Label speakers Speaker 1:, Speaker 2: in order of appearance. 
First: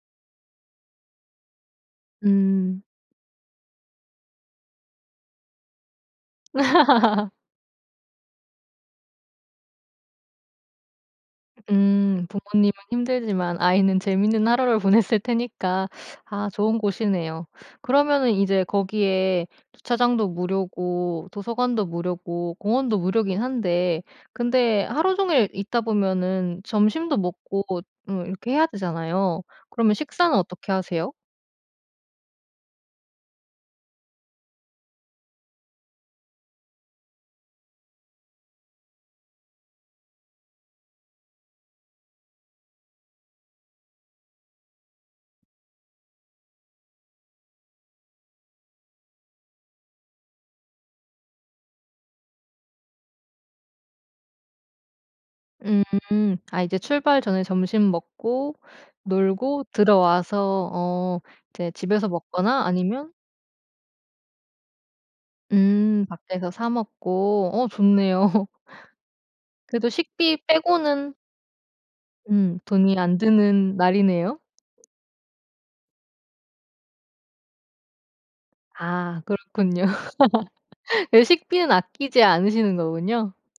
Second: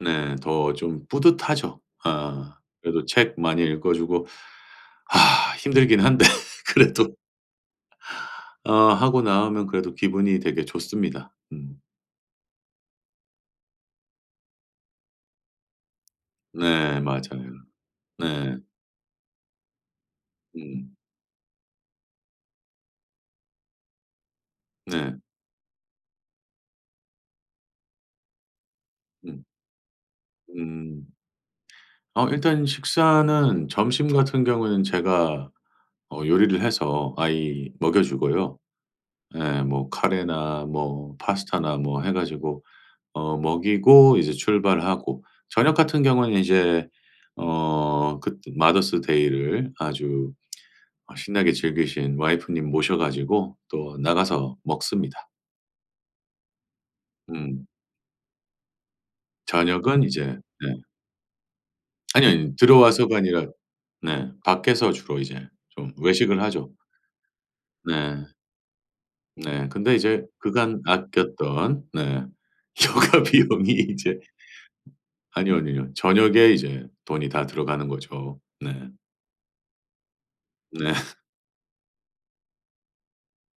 Speaker 1: 네. 더 좀 뿌듯하죠. 어
Speaker 2: 음.
Speaker 1: 그래도 책 많이 읽어 주고. 힘들긴 한데 그래도. 어 하고 나오면 그래도 기분이 되게 좋습니다. 음.
Speaker 2: 음 부모님은 힘들지만 아이는 재미있는 하루를 보냈을 테니까. 아 좋은
Speaker 1: 네,
Speaker 2: 곳이네요.
Speaker 1: 맞아요.
Speaker 2: 그러면은
Speaker 1: 네.
Speaker 2: 이제 거기에 주차장도
Speaker 1: 음.
Speaker 2: 무료고 도서관도 무료고 공원도 무료이긴 한데 근데
Speaker 1: 네.
Speaker 2: 하루 종일 있다 보면은 점심도 먹고 음 이렇게 해야 되잖아요.
Speaker 1: 음.
Speaker 2: 그러면 식사는 어떻게
Speaker 1: 음.
Speaker 2: 하세요?
Speaker 1: 어 일단 식사는 점심 같은 경우는 제가 어 요리를 해서 아이 먹여 주고요. 예, 뭐 카레나 뭐 파스타나 뭐 해 가지고 어 먹이고 이제 출발하고. 저녁 같은 경우엔 이제 어 그 띠 마더스 데이를 아주 아 신나게 즐기신 와이프님 모셔 가지고 또 나가서 먹습니다.
Speaker 2: 음. 아 이제 출발 전에
Speaker 1: 음.
Speaker 2: 점심 먹고 놀고
Speaker 1: 저녁은 이제
Speaker 2: 들어와서
Speaker 1: 예.
Speaker 2: 어 이제 집에서
Speaker 1: 아니 아니요.
Speaker 2: 먹거나 아니면
Speaker 1: 들어와서가 아니라 네. 밖에서 주로 이제 좀
Speaker 2: 음.
Speaker 1: 외식을
Speaker 2: 밖에서 사
Speaker 1: 하죠.
Speaker 2: 먹고. 어
Speaker 1: 네.
Speaker 2: 좋네요.
Speaker 1: 네,
Speaker 2: 그래도
Speaker 1: 근데 이제
Speaker 2: 식비
Speaker 1: 그간
Speaker 2: 빼고는
Speaker 1: 아꼈던 네.
Speaker 2: 음 돈이 안
Speaker 1: 휴가 비용이
Speaker 2: 드는
Speaker 1: 이제
Speaker 2: 날이네요.
Speaker 1: 아니요, 아니요. 저녁에 이제 돈이 다 들어가는 거죠. 네.
Speaker 2: 아 그렇군요.
Speaker 1: 네.
Speaker 2: 외식비는 아끼지 않으시는 거군요.